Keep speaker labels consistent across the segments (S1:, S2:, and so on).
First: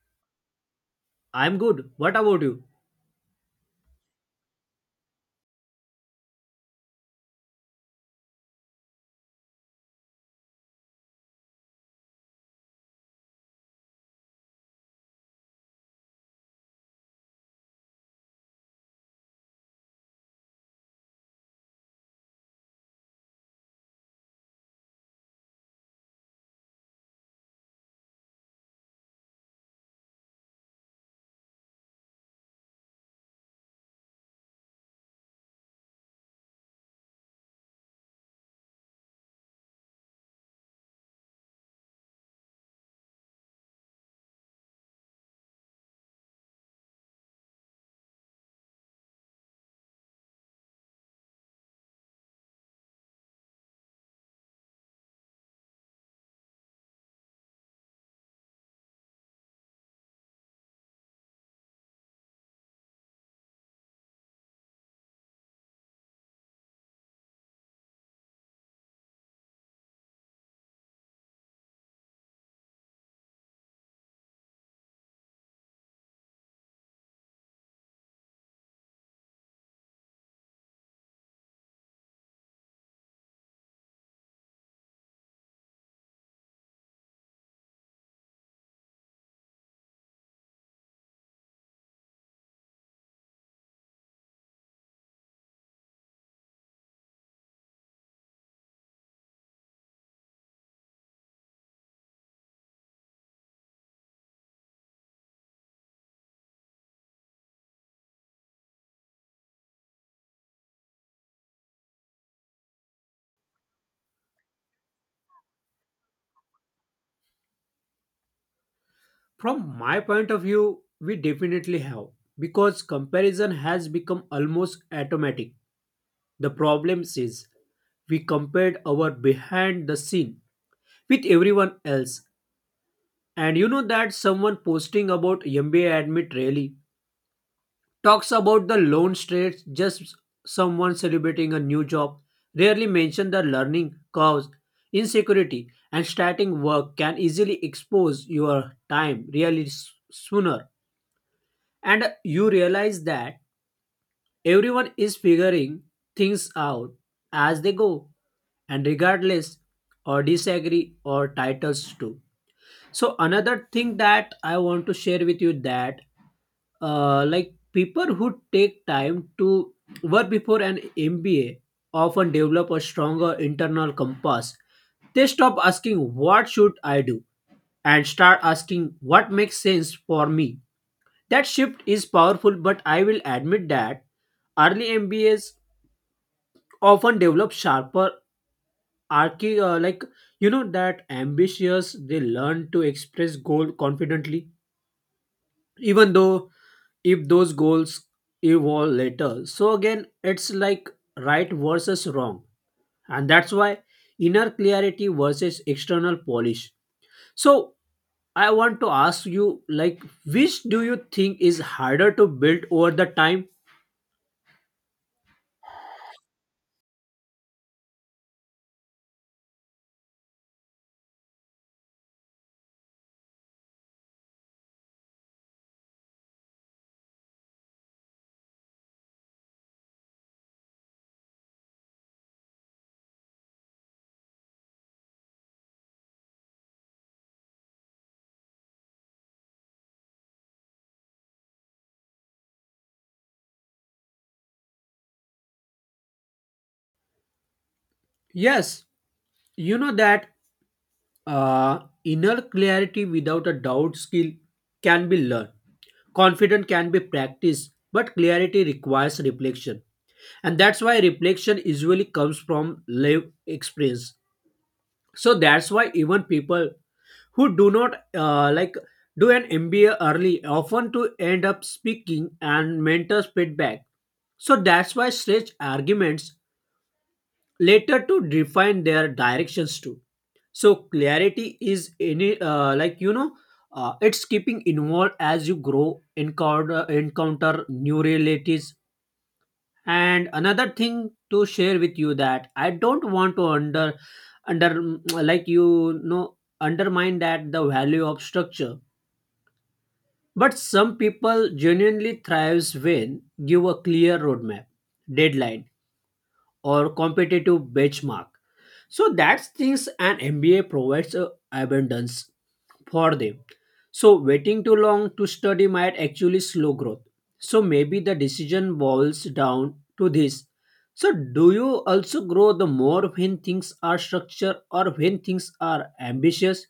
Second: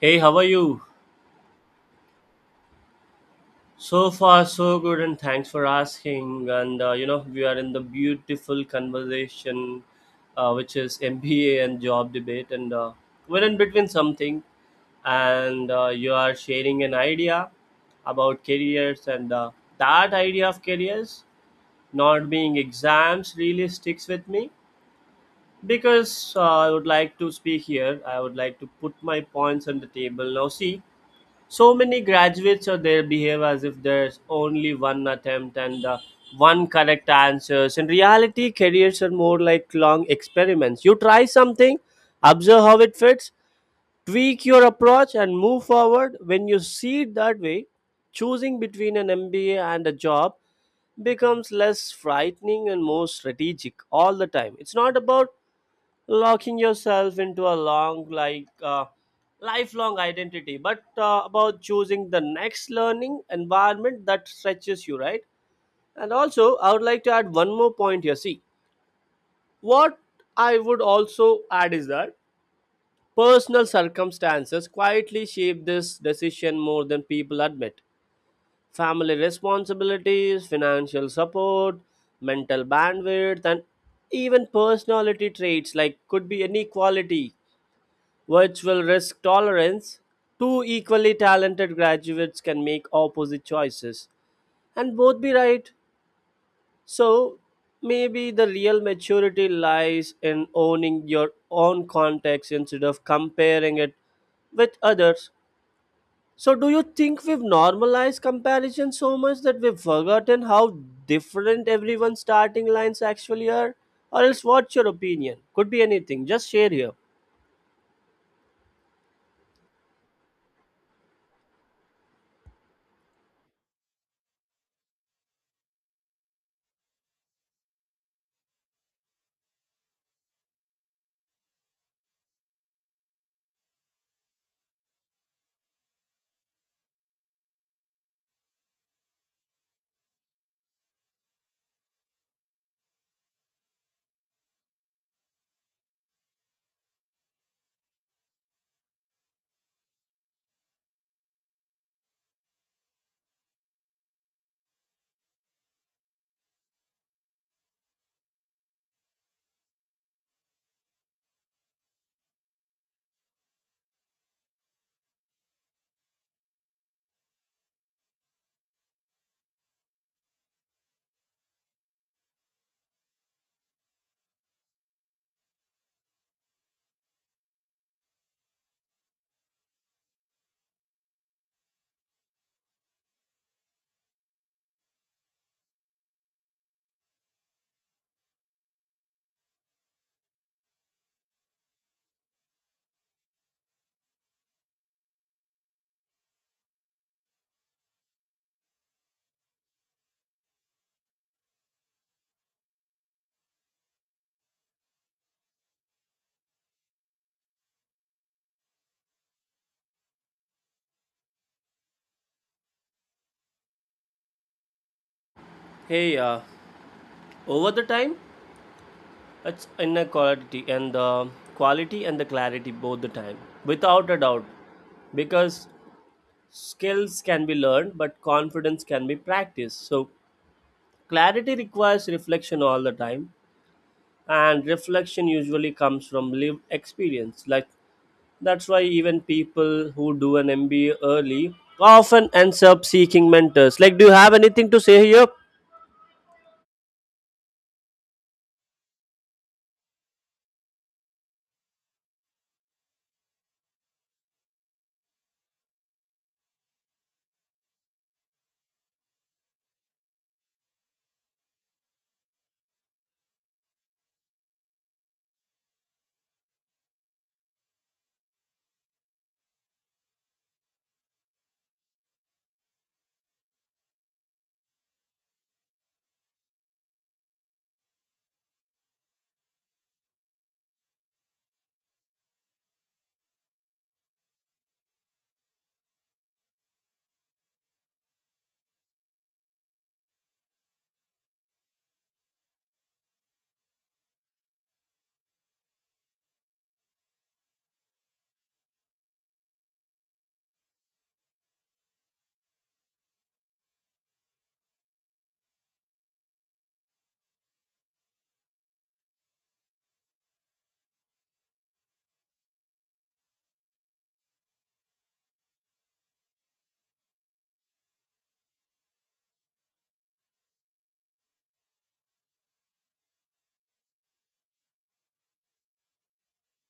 S1: Hey, how are you?
S2: I'm good. What about you?
S1: So far, so good, and thanks for asking. And we are in the beautiful conversation, which is MBA and job debate, and we're in between something, and you are sharing an idea about careers, and that idea of careers not being exams really sticks with me because I would like to speak here. I would like to put my points on the table. Now, see, so many graduates, or they behave as if there's only one attempt and the one correct answers. In reality, careers are more like long experiments. You try something, observe how it fits, tweak your approach and move forward. When you see it that way, choosing between an mba and a job becomes less frightening and more strategic all the time. It's not about locking yourself into a long lifelong identity, but about choosing the next learning environment that stretches you, right? And also, I would like to add one more point here. See what I would also add is that personal circumstances quietly shape this decision more than people admit. Family responsibilities, financial support, mental bandwidth, and even personality traits, like could be inequality, which will risk tolerance. Two equally talented graduates can make opposite choices and both be right. So maybe the real maturity lies in owning your own context instead of comparing it with others. So, do you think we've normalized comparison so much that we've forgotten how different everyone's starting lines actually are? Or else, what's your opinion? Could be anything. Just share here.
S2: From my point of view, we definitely have because comparison has become almost automatic. The problem is we compared our behind the scene with everyone else. And you know that someone posting about MBA admit really talks about the loan straits, just someone celebrating a new job, rarely mention the learning curves, insecurity, and starting work can easily expose your time really sooner. And you realize that everyone is figuring things out as they go, and regardless or disagree or titles too. So another thing that I want to share with you that people who take time to work before an MBA often develop a stronger internal compass. They stop asking what should I do and start asking what makes sense for me. That shift is powerful, but I will admit that early MBAs often develop sharper archi like you know that ambitious, they learn to express goal confidently even though if those goals evolve later. So again, it's like right versus wrong. And that's why inner clarity versus external polish. So I want to ask you like which do you think is harder to build over the time?
S1: Hey, uh, Over the time? It's inner quality and the clarity both the time, without a doubt. Because skills can be learned, but confidence can be practiced. So clarity requires reflection all the time, and reflection usually comes from lived experience. Like, that's why even people who do an MBA early often ends up seeking mentors. Like, do you have anything to say here?
S2: Yes, you know that uh, inner clarity, without a doubt, skill can be learned. Confidence can be practiced, but clarity requires reflection. And that's why reflection usually comes from live experience. So that's why even people who do not do an MBA early often to end up speaking and mentors feedback. So that's why stretch arguments later to define their directions too. So clarity is any it's keeping involved as you grow, encounter new realities. And another thing to share with you that I don't want to under mm, undermine that the value of structure, but some people genuinely thrives when give a clear roadmap, deadline, or competitive benchmark. So that's things an MBA provides a abundance for them. So waiting too long to study might actually slow growth. So maybe the decision boils down to this. So do you also grow the more when things are structured or when things are ambitious?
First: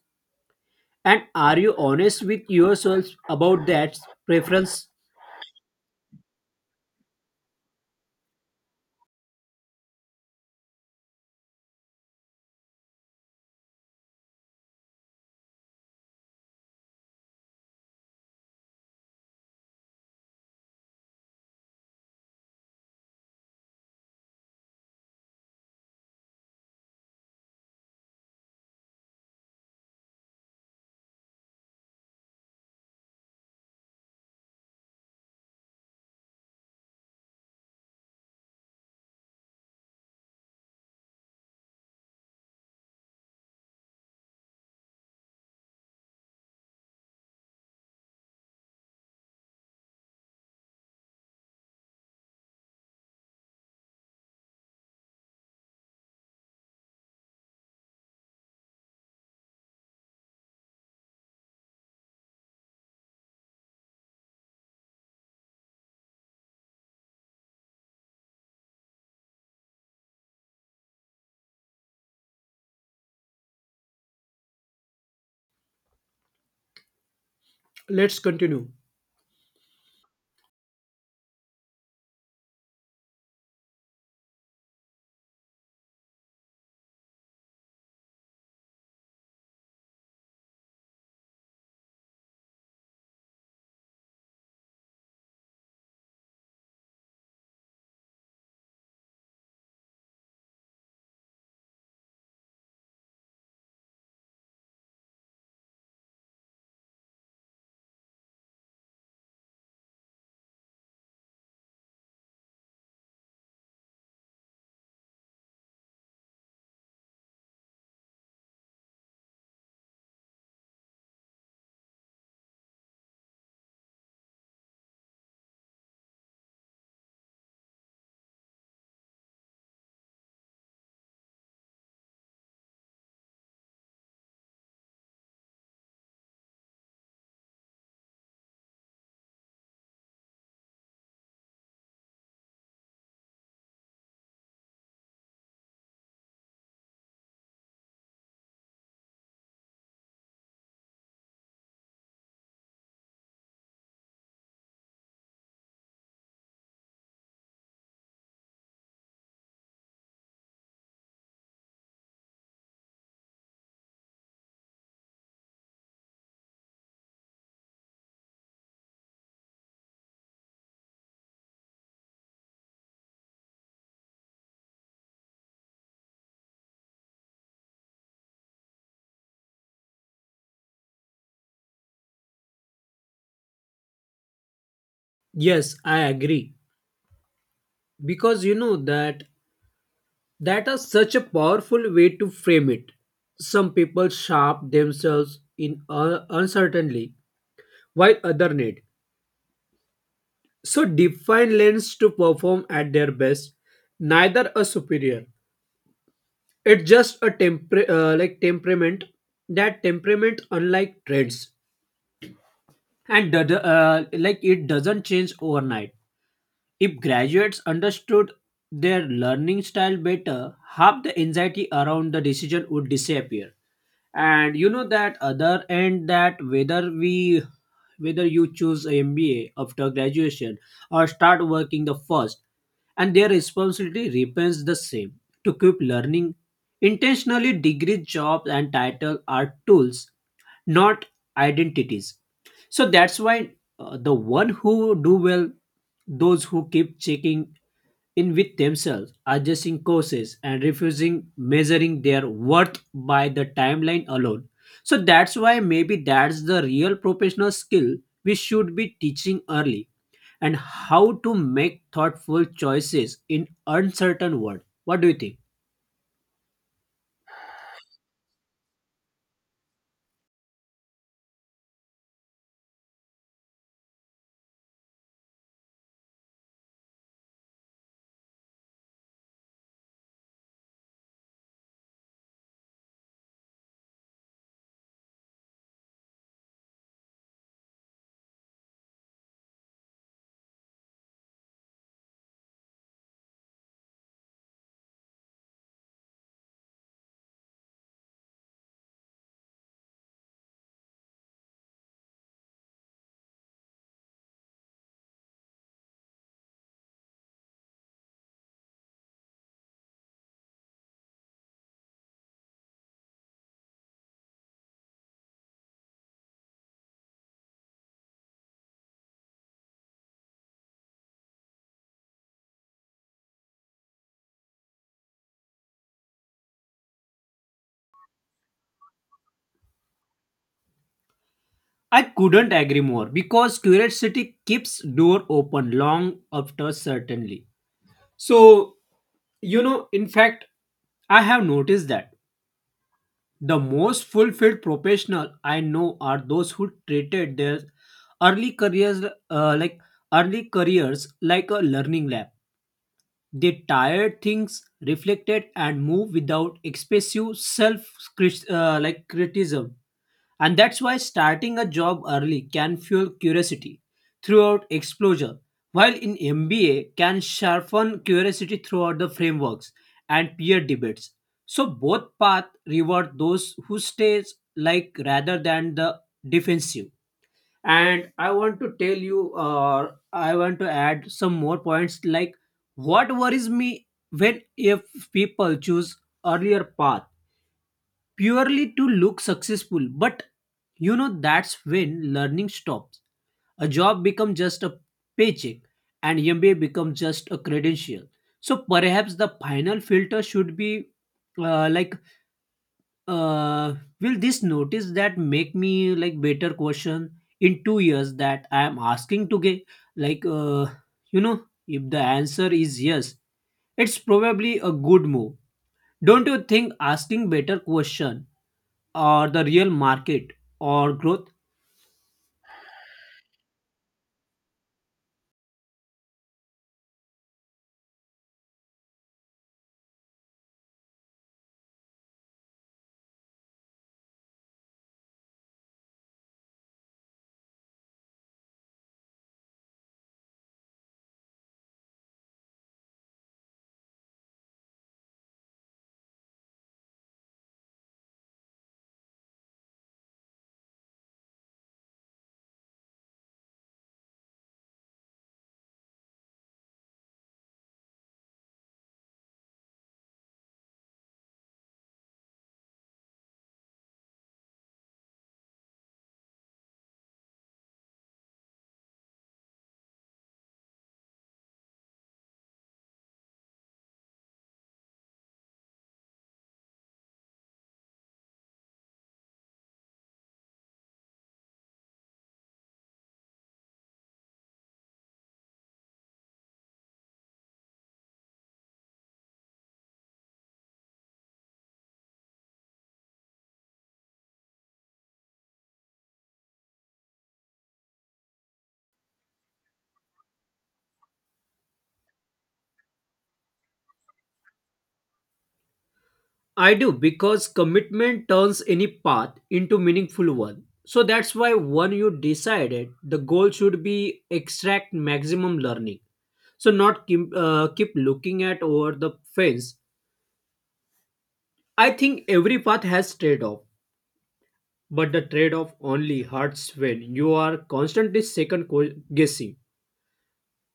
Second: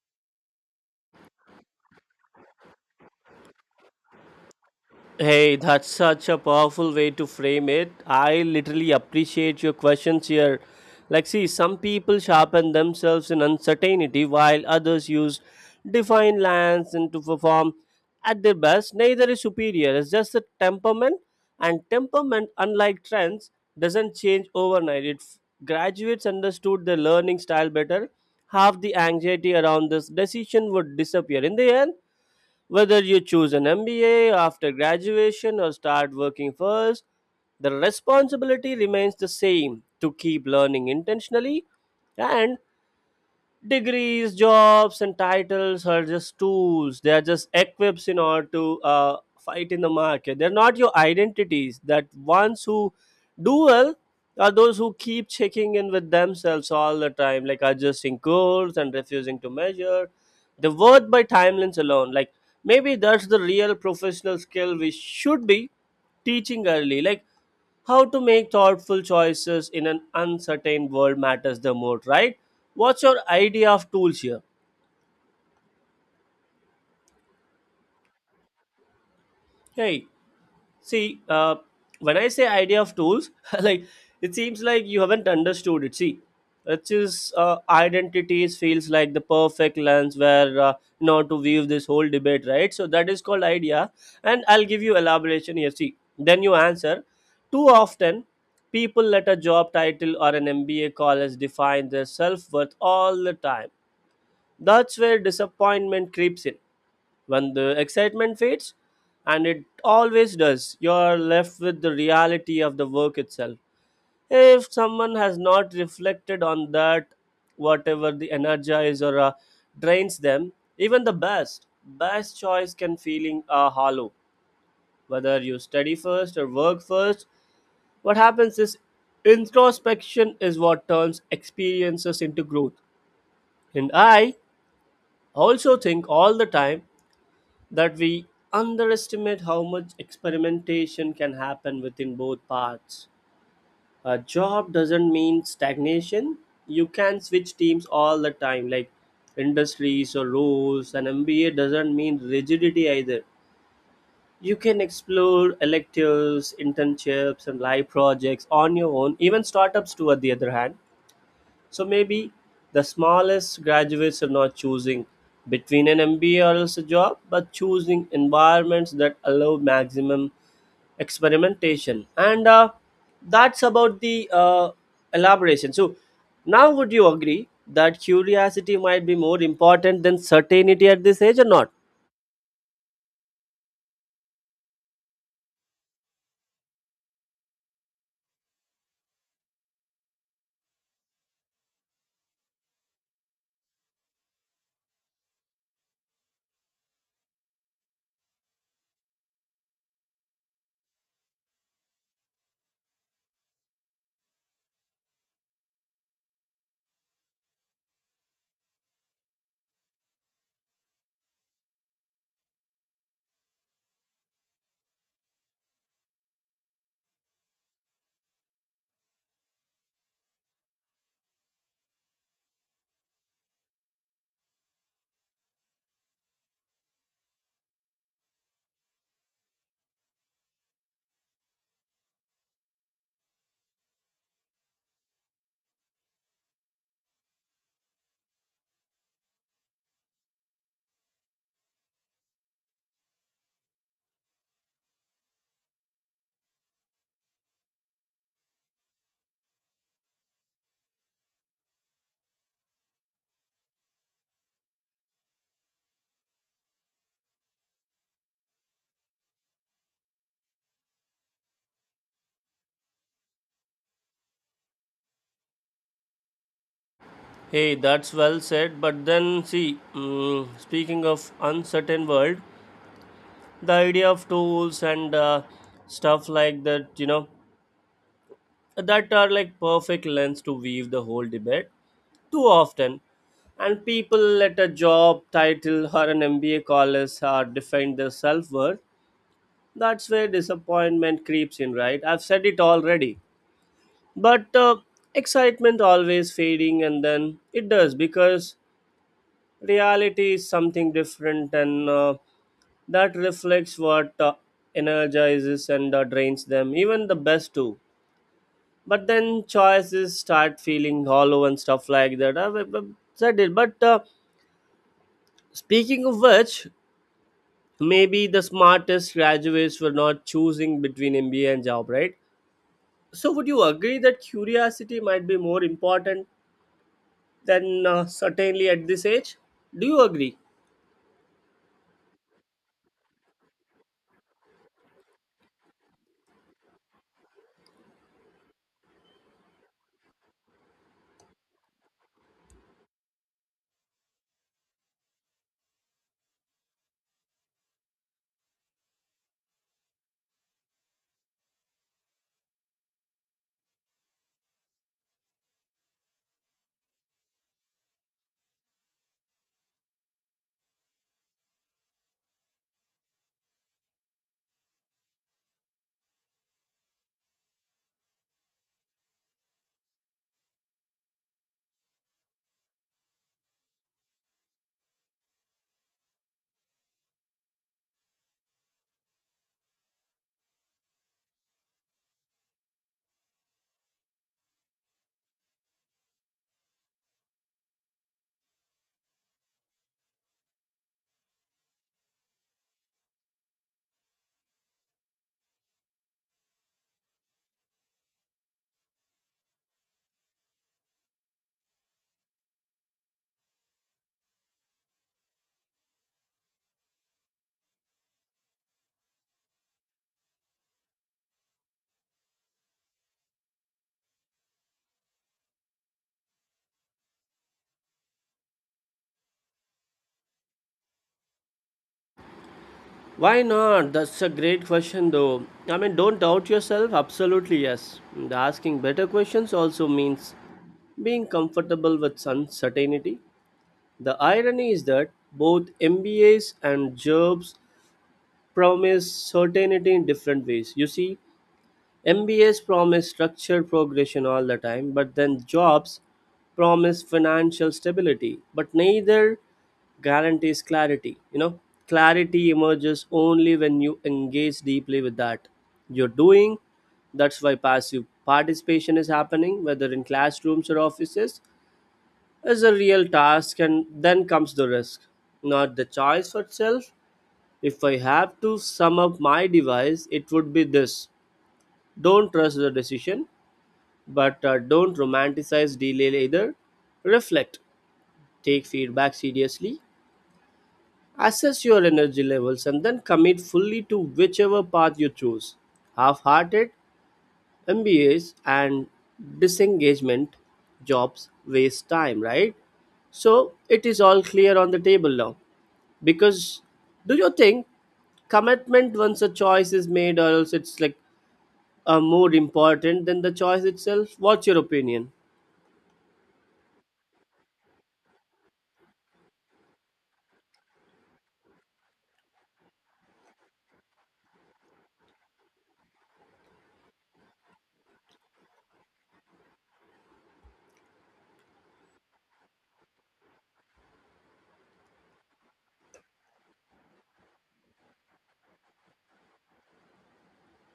S2: And are you honest with yourself about that preference?
S1: Hey, that's such a powerful way to frame it. I literally appreciate your questions here. Like, see, some people sharpen themselves in uncertainty while others use defined lines and to perform at their best. Neither is superior, it's just the temperament. And temperament, unlike trends, doesn't change overnight. Graduates understood their learning style better. Half the anxiety around this decision would disappear. In the end, whether you choose an MBA after graduation or start working first, the responsibility remains the same to keep learning intentionally. And degrees, jobs, and titles are just tools. They are just equips in order to fight in the market. They're not your identities. That ones who do well are those who keep checking in with themselves all the time, like adjusting course and refusing to measure the worth by timelines alone. Like, maybe that's the real professional skill we should be teaching early. Like, how to make thoughtful choices in an uncertain world matters the most, right? What's your idea of tools here?
S2: Let's continue.
S1: Hey. See, when I say idea of tools, like, it seems like you haven't understood it. See, which is identities feels like the perfect lens where to weave this whole debate, right? So that is called idea, and I'll give you elaboration here. See, then you answer. Too often, people let a job title or an MBA call as define their self worth all the time. That's where disappointment creeps in when the excitement fades, and it always does, you are left with the reality of the work itself. If someone has not reflected on that, whatever the energize or drains them, even the best, best choice can feeling hollow. Whether you study first or work first, what happens is introspection is what turns experiences into growth. And I also think all the time that we underestimate how much experimentation can happen within both parts. A job doesn't mean stagnation. You can switch teams all the time, like industries or roles. An MBA doesn't mean rigidity either. You can explore electives, internships, and live projects on your own, even startups, too, at the other hand. So maybe the smallest graduates are not choosing between an MBA or else a job, but choosing environments that allow maximum experimentation. And that's about the elaboration. So now, would you agree that curiosity might be more important than certainty at this age or not?
S2: Yes, I agree. Because that is such a powerful way to frame it. Some people sharp themselves in uncertainty, while others need. So define lens to perform at their best. Neither a superior. It's just a temperament. That temperament, unlike trends, and the, like it doesn't change overnight. If graduates understood their learning style better, half the anxiety around the decision would disappear. And you know that other end, that whether you choose MBA after graduation or start working the first, and their responsibility remains the same, to keep learning intentionally. Degree, jobs, and title are tools, not identities. So that's why the one who do well, those who keep checking in with themselves, adjusting courses and refusing measuring their worth by the timeline alone. So that's why maybe that's the real professional skill we should be teaching early, and how to make thoughtful choices in uncertain world. What do you think?
S1: Hey, that's well said. But then, see, mm, speaking of uncertain world, the idea of tools and stuff like that, you know, that are like perfect lens to weave the whole debate. Too often, and people let a job title or an mba college or define their self-worth. That's where disappointment creeps in, right? I've said it already, but excitement always fading, and then it does because reality is something different, and that reflects what energizes and drains them even the best too. But then choices start feeling hollow and stuff like that. Said it. But speaking of which, maybe the smartest graduates were not choosing between MBA and job, right? So would you agree that curiosity might be more important than certainly at this age? Do you agree?
S2: I couldn't agree more because curiosity keeps door open long after certainly. So you know, in fact, I have noticed that the most fulfilled professional I know are those who treated their early careers uh, like early careers like a learning lab. They tired things, reflected, and moved without expressive self like criticism. And that's why starting a job early can fuel curiosity throughout exposure, while in MBA can sharpen curiosity throughout the frameworks and peer debates. So both paths reward those who stay, like, rather than the defensive. And I want to tell you, or I want to add some more points, like what worries me when if people choose earlier path purely to look successful. But you know, that's when learning stops. A job becomes just a paycheck, and MBA becomes just a credential. So perhaps the final filter should be uh, like, uh, will this notice that make me like better question in 2 years that I am asking to get? Like, you know, if the answer is yes, it's probably a good move. Don't you think asking better question or the real market or growth?
S1: Why not? That's a great question, though. I mean, don't doubt yourself. Absolutely, yes. And asking better questions also means being comfortable with uncertainty. The irony is that both MBAs and jobs promise certainty in different ways. You see, MBAs promise structured progression all the time, but then jobs promise financial stability, but neither guarantees clarity. You know, clarity emerges only when you engage deeply with that you're doing. That's why passive participation is happening, whether in classrooms or offices, is a real task. And then comes the risk, not the choice for itself. If I have to sum up my device, it would be this. Don't trust the decision, but don't romanticize delay either. Reflect, take feedback seriously, assess your energy levels, and then commit fully to whichever path you choose. Half-hearted mbas and disengagement jobs waste time, right? So it is all clear on the table now. Because, do you think commitment once a choice is made or else it's like a more important than the choice itself? What's your opinion?
S2: I do because commitment turns any path into meaningful one. So that's why when you decided the goal should be extract maximum learning. So not keep looking at over the fence. I think every path has trade-off, but the trade-off only hurts when you are constantly guessing.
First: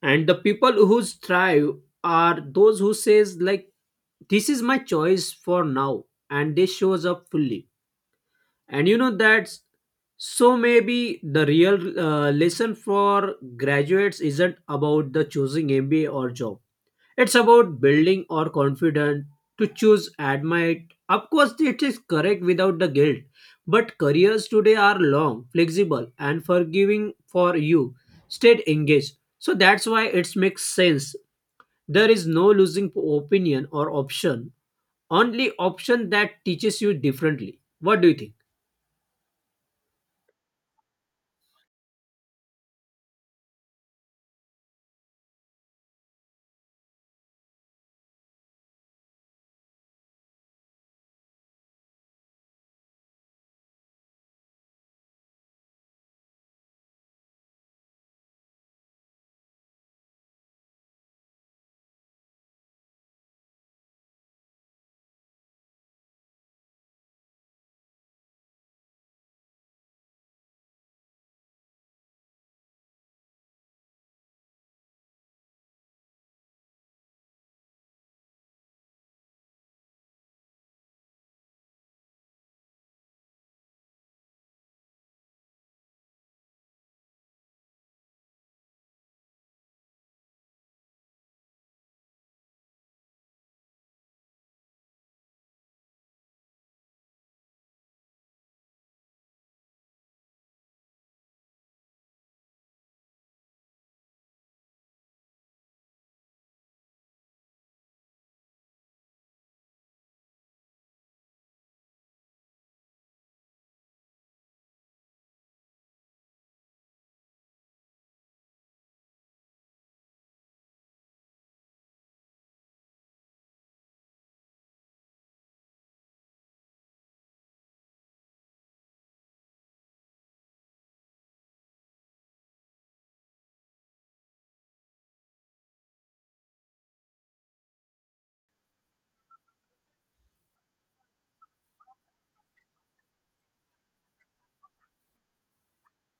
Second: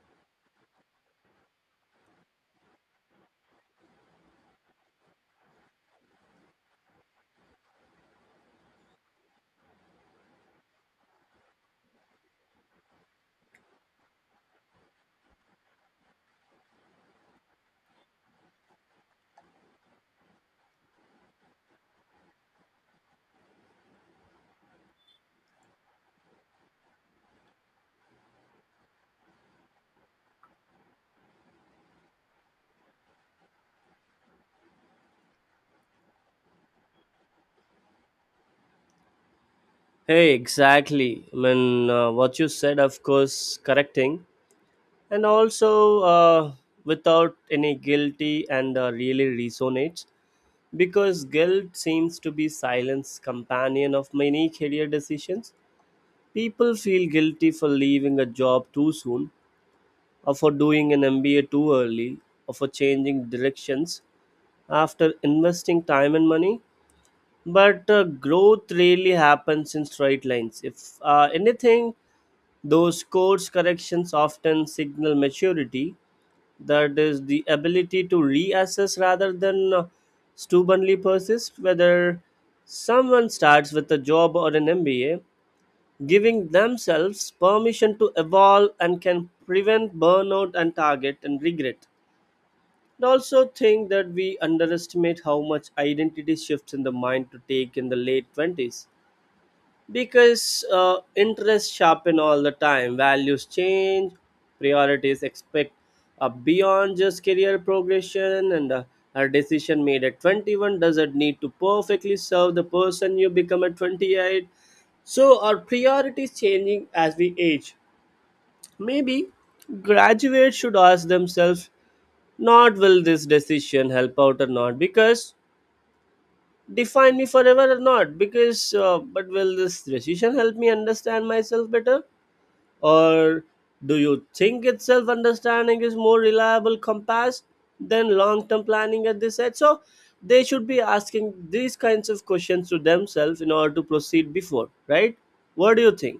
S2: And the people who thrive are those who says like this is my choice for now, and they shows up fully. And you know that's, so maybe the real lesson for graduates isn't about the choosing MBA or job, it's about building or confident to choose admit, of course it is correct, without the guilt. But careers today are long, flexible, and forgiving. For you, stay engaged, so that's why it makes sense. There is no losing opinion or option, only option that teaches you differently. What do you think?
S1: Hey, exactly. I mean, what you said, of course, correcting. And also, without any guilty and really resonates, because guilt seems to be silence companion of many career decisions. People feel guilty for leaving a job too soon, or for doing an MBA too early, or for changing directions after investing time and money. But growth rarely happens in straight lines. If anything, those course corrections often signal maturity, that is, the ability to reassess rather than stubbornly persist. Whether someone starts with a job or an MBA, giving themselves permission to evolve and can prevent burnout and target and regret. I also think that we underestimate how much identity shifts in the mind to take in the late 20s because interests sharpen all the time, values change, priorities expect beyond just career progression, and a decision made at 21 doesn't need to perfectly serve the person you become at 28. So our priorities changing as we age. Maybe graduates should ask themselves not will this decision help out or not because define me forever or not because but will this decision help me understand myself better? Or do you think itself understanding is more reliable compass than long term planning at this age? So they should be asking these kinds of questions to themselves in order to proceed before, right? What do you think?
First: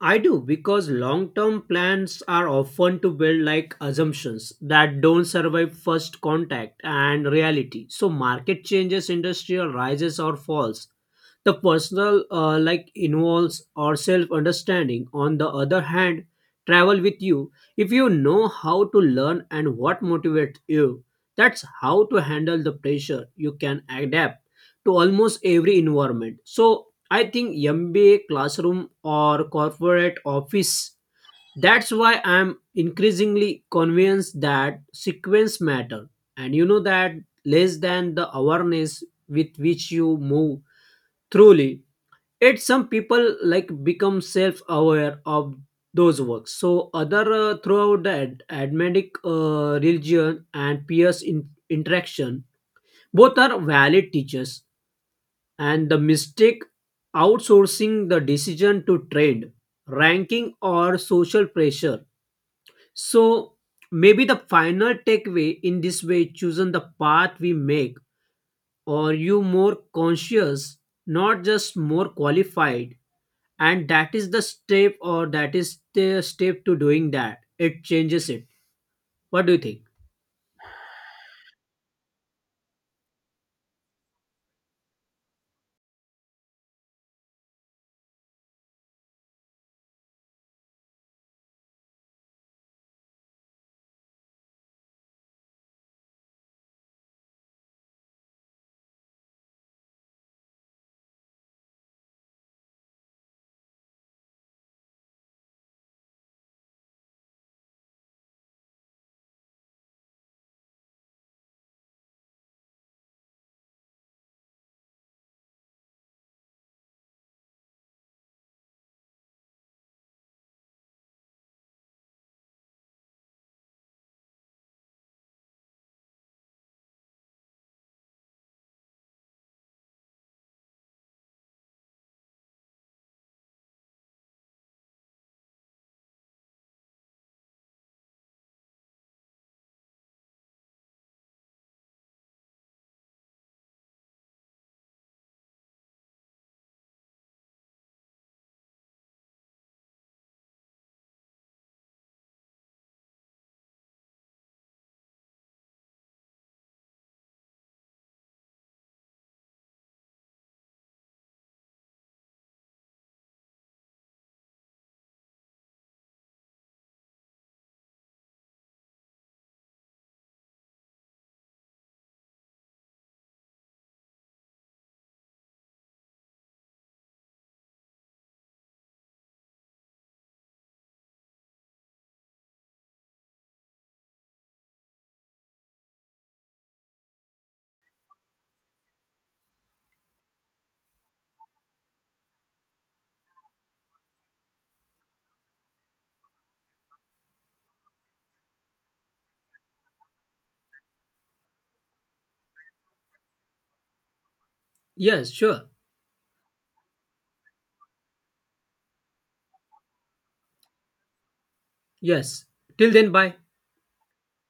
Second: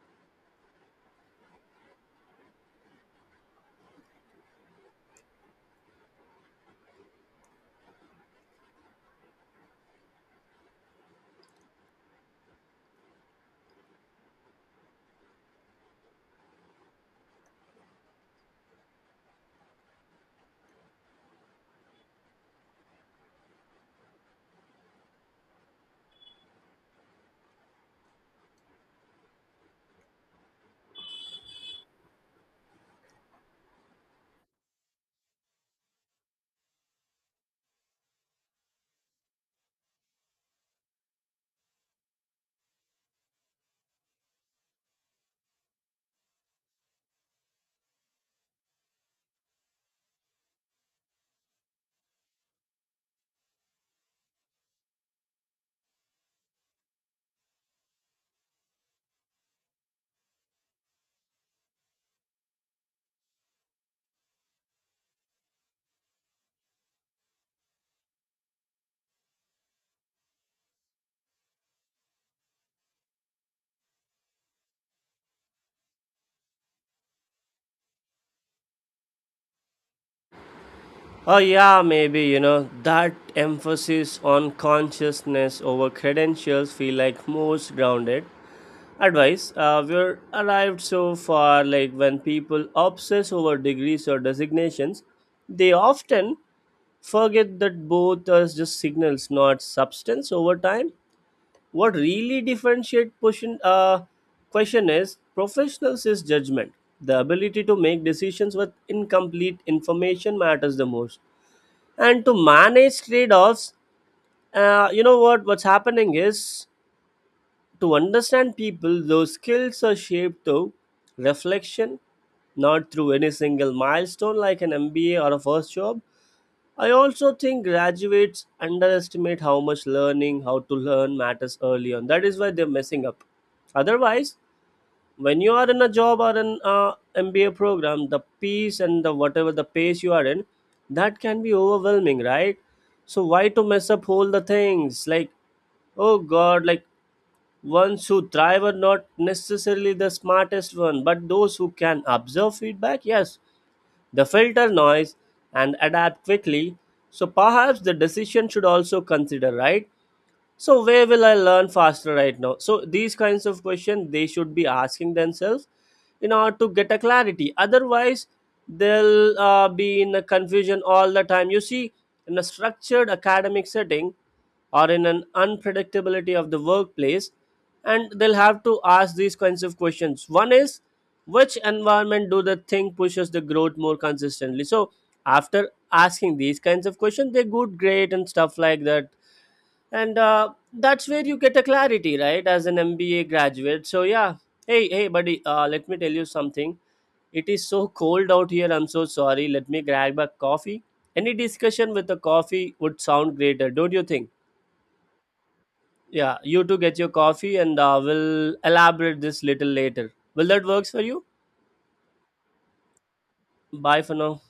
S2: I do because long term plans are often to build like assumptions that don't survive first contact and reality. So, market changes, industrial rises or falls, the personal involves or self-understanding. On the other hand, travel with you. If you know how to learn and what motivates you, that's how to handle the pressure. You can adapt to almost every environment. So I think MBA classroom or corporate office. That's why I'm increasingly convinced that sequence matter. And you know that less than the awareness with which you move truly. Yet some people like become self-aware of those works. So other throughout the admetic religion and peers interaction, both are valid teachers. And the mistake outsourcing the decision to trend, ranking, or social pressure. So maybe the final takeaway in this way, choosing the path we make, or you more conscious, not just more qualified. And that is the step, or that is the step to doing that it changes it. What do you think?
S1: Oh, yeah, maybe, you know, that emphasis on consciousness over credentials feel like most grounded advice we're arrived so far. Like, when people obsess over degrees or designations, they often forget that both are just signals, not substance over time. What really differentiate question question is professionals is judgment. The ability to make decisions with incomplete information matters the most, and to manage trade-offs. What what's happening is to understand people. Those skills are shaped through reflection, not through any single milestone like an MBA or a first job. I also think graduates underestimate how much learning, how to learn matters early on. That is why they're messing up. Otherwise, when you are in a job or an MBA program, the peace and the whatever the pace you are in, that can be overwhelming, right? So why to mess up all the things? Like, oh God, like, ones who thrive are not necessarily the smartest one, but those who can observe feedback, yes, they filter noise and adapt quickly. So perhaps the decision should also consider, right? So where will I learn faster right now? So these kinds of questions they should be asking themselves in order to get a clarity. Otherwise, they'll be in a confusion all the time, you see. In a structured academic setting or in an unpredictability of the workplace, and they'll have to ask these kinds of questions. One is, which environment do they think pushes the growth more consistently? So after asking these kinds of questions, they good grade and stuff like that, and that's where you get a clarity, right? As an mba graduate, so yeah. Hey, hey buddy, let me tell you something. It is so cold out here, I'm so sorry. Let me grab a coffee. Any discussion with a coffee would sound greater, don't you think?
S2: Yes, sure.
S1: Yeah, you two get your coffee, and we'll elaborate this little later. Will that works for you?
S2: Yes. Till then, bye.
S1: Bye for now.